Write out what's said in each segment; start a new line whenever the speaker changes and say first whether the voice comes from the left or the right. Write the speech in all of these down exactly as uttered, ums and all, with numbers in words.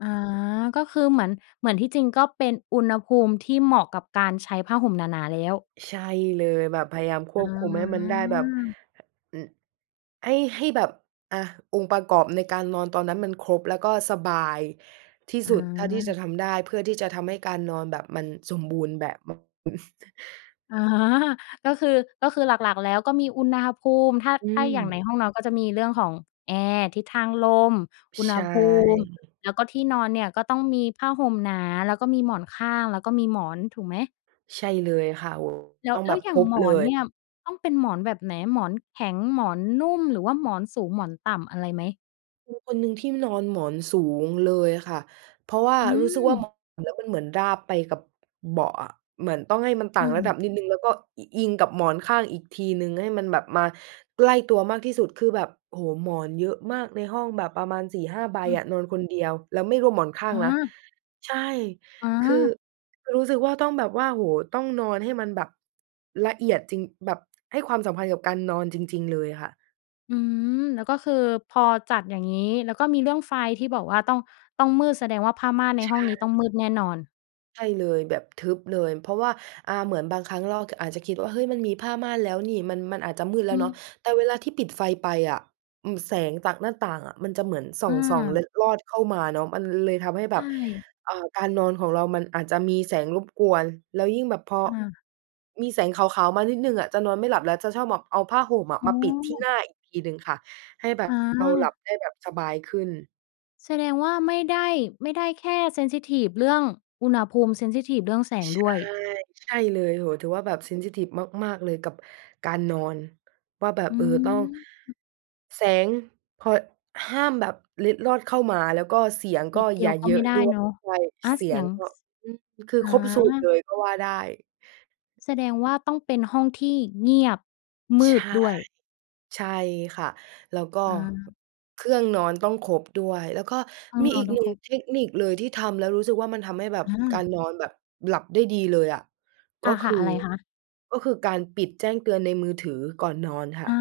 left: อา ก็คือเหมือน เหมือนที่จริงก็เป็นอุณหภูมิที่เหมาะกับการใช้ผ้าห่มหนา ๆ แล้ว
right: ใช่เลยแบบพยายามคว
left: อ
right: บคุมให้มันได้แบบ
left: า
right: อ ให้ ให้แบบ อา องค์ประกอบในการนอนตอนนั้นมันครบ แล้วก็สบายที่
left: อ
right: สุดเท่าที่จะ
left: า
right: ทำได้ เพื่อที่จะทำให้การนอนแบบมันสมบูรณ์แบบ อือ
left: อา ก็คือ ก็คือหลัก ๆ แล้วก็มีอุณหภูมิ ถ้า
right: อื
left: ถ้าอย่างใน
right: ม
left: ห้องนอนก็จะมีเรื่องของแอร์ ทิศทางลม อุณ
right: ใ
left: ห
right: ช่
left: ภูมิ แล้วก็ที่นอนเนี่ยก็ต้องมีผ้าห่มหนา แล้วก็มีหมอนข้าง แล้วก็มีหมอนถูกไหม?
right: ใช่เลยค่ะ โอ้
left: แล้
right: ต
left: ว
right: ้อง
left: แ
right: แ
left: ล้
right: บ
left: ว
right: บ
left: อย
right: ค
left: ่าง
right: รบ
left: หม
right: เล
left: อน
right: ย
left: เนี่ยต้องเป็นหมอนแบบไหน หมอนแข็ง หมอนนุ่ม หรือว่าหมอนสูง หมอนต่ำอะไรไหม?
right: เป็นคนหนึ่งที่นอนหมอนสูงเลยค่ะ เพราะว่า
left: อื
right: รู้สึกว่าน
left: ม
right: อนแล้วมันเหมือนราบไปกับ เบาะอะ เหมือนต้องให้มันต่
left: อ
right: า
left: ื
right: งระ
left: ม
right: ดับนิดหนึ่ง แล้วก็ อิ อิงกับหมอนข้างอีกทีหนึ่ง ให้มันแบบมาใกล้ตัวมากที่สุด คือแบบ โอ้โฮ หมอนเยอะมากในห้องแบบประมาณ สี่ห้า ใบ
left: อื
right: อ
left: ม
right: ะ นอนคนเดียวแล้วไม่รวมหมอนข้าง
left: อ
right: นะ
left: า
right: ใช่
left: อ
right: คือ
left: า
right: คือรู้สึกว่าต้องแบบว่า โอ้โฮ ต้องนอนให้มันแบบละเอียดจริง แบบ ให้ความสัมพันธ์กับการนอนจริง ๆ เลยค่ะ
left: อืม แล้วก็คือพอจัดอย่างงี้ แล้วก็มีเรื่องไฟที่บอกว่าต้อง ต้องมืด แสดงว่าผ้าม่านใน
right: ใช
left: ห้องนี้ต้
right: ่
left: องมืดแน่นอน
right: ใช่เลย แบบทึบเลย เพราะว่า อ่า เหมือนบางครั้งเรา ท อาจจะคิดว่า เฮ้ย มันมีผ้าม่านแล้วนี่ มัน มันอาจจะมืดแล้
left: อื
right: วเนาะ
left: ม
right: แต่เวลาที่ปิดไฟไปอะ อืม แสงจากหน้าต่างมันจะเหมือน ส่อ
left: อ
right: ง ส่อง เล
left: า
right: ็ดรอดเข้ามาเนาะ มันเลยทำให้แ
left: ใ
right: บ
left: ช
right: บ
left: ่
right: อ่า การนอนของเรามันอาจจะมีแสงรบกวน แล้วยิ่งแบบพอ
left: อา
right: มีแสงขาว ๆ มานิดหนึ่งอะจะนอนไม่หลับแล้ว จะชอบแบบเอาผ้าห่ม
left: โอ
right: มาปิดที่ห
left: ้
right: น้าอีกทีหนึ่งค่ะ ให้แบบ
left: อ
right: เราหลั
left: า
right: บได้แบบสบายขึ้น
left: แสดงว่า ไม่ได้ ไม่ได้แค่ เซนซิทิฟ เรื่องอุณหภูมิ เซนซิทิฟ เรื่องแสง
right: ใช
left: ด้
right: ่
left: วย
right: ใช่เลย โอ้โฮ ถือว่าแบบ เซนซิทิฟ มาก ๆ เลยกับการนอน ว่าแบบ
left: อื
right: เออ ต้อง
left: ม
right: แสงพอ ห้ามแบบเล็ดรอดเข้ามา แล้วก็เสียงก
left: น
right: ็
left: ิดเดี
right: อย
left: ย
right: ่า
left: วก็
right: เยอ
left: ไม่
right: ะ
left: ได
right: ด
left: ้
right: ้วย
left: เนาะ
right: ใช่
left: อา
right: เส
left: เ
right: ี
left: สี
right: ยง
left: ยง
right: ก็
left: ส
right: อือ คือ
left: อา
right: ครบ สูตรเลยก็ว่าได้
left: แสดงว่าต้องเป็นห้องที่เงียบ ม
right: ใช
left: ืด
right: ่
left: ด้วย
right: ใช่ค่ะ แล้วก็
left: อา
right: เครื่องนอนต้องครบด้วย แล้วก็
left: ห้อง
right: มี
left: น
right: อ
left: อ
right: ี
left: น
right: ก
left: ต้
right: ห
left: อ
right: น
left: ง
right: ึ่
left: ค
right: ง
left: รบ
right: เทคนิคเลยที่ทำแล้วรู้สึกว่ามันทำให้แบบ
left: อ
right: กา
left: า
right: รนอนหลับได้ดีเลยอะ ก
left: ค
right: ็ค
left: ่ะ
right: ือ
left: ๆ อะไรคะ?
right: ก็คือการปิดแจ้งเตือนในมือถือก่อนนอนค่
left: อา
right: ะ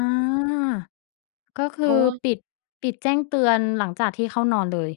left: ก็ค
right: เพ
left: ื
right: รา
left: อ
right: ะว่า
left: ปิด ปิดแจ้งเตือนหลังจากที่เข้านอนเลย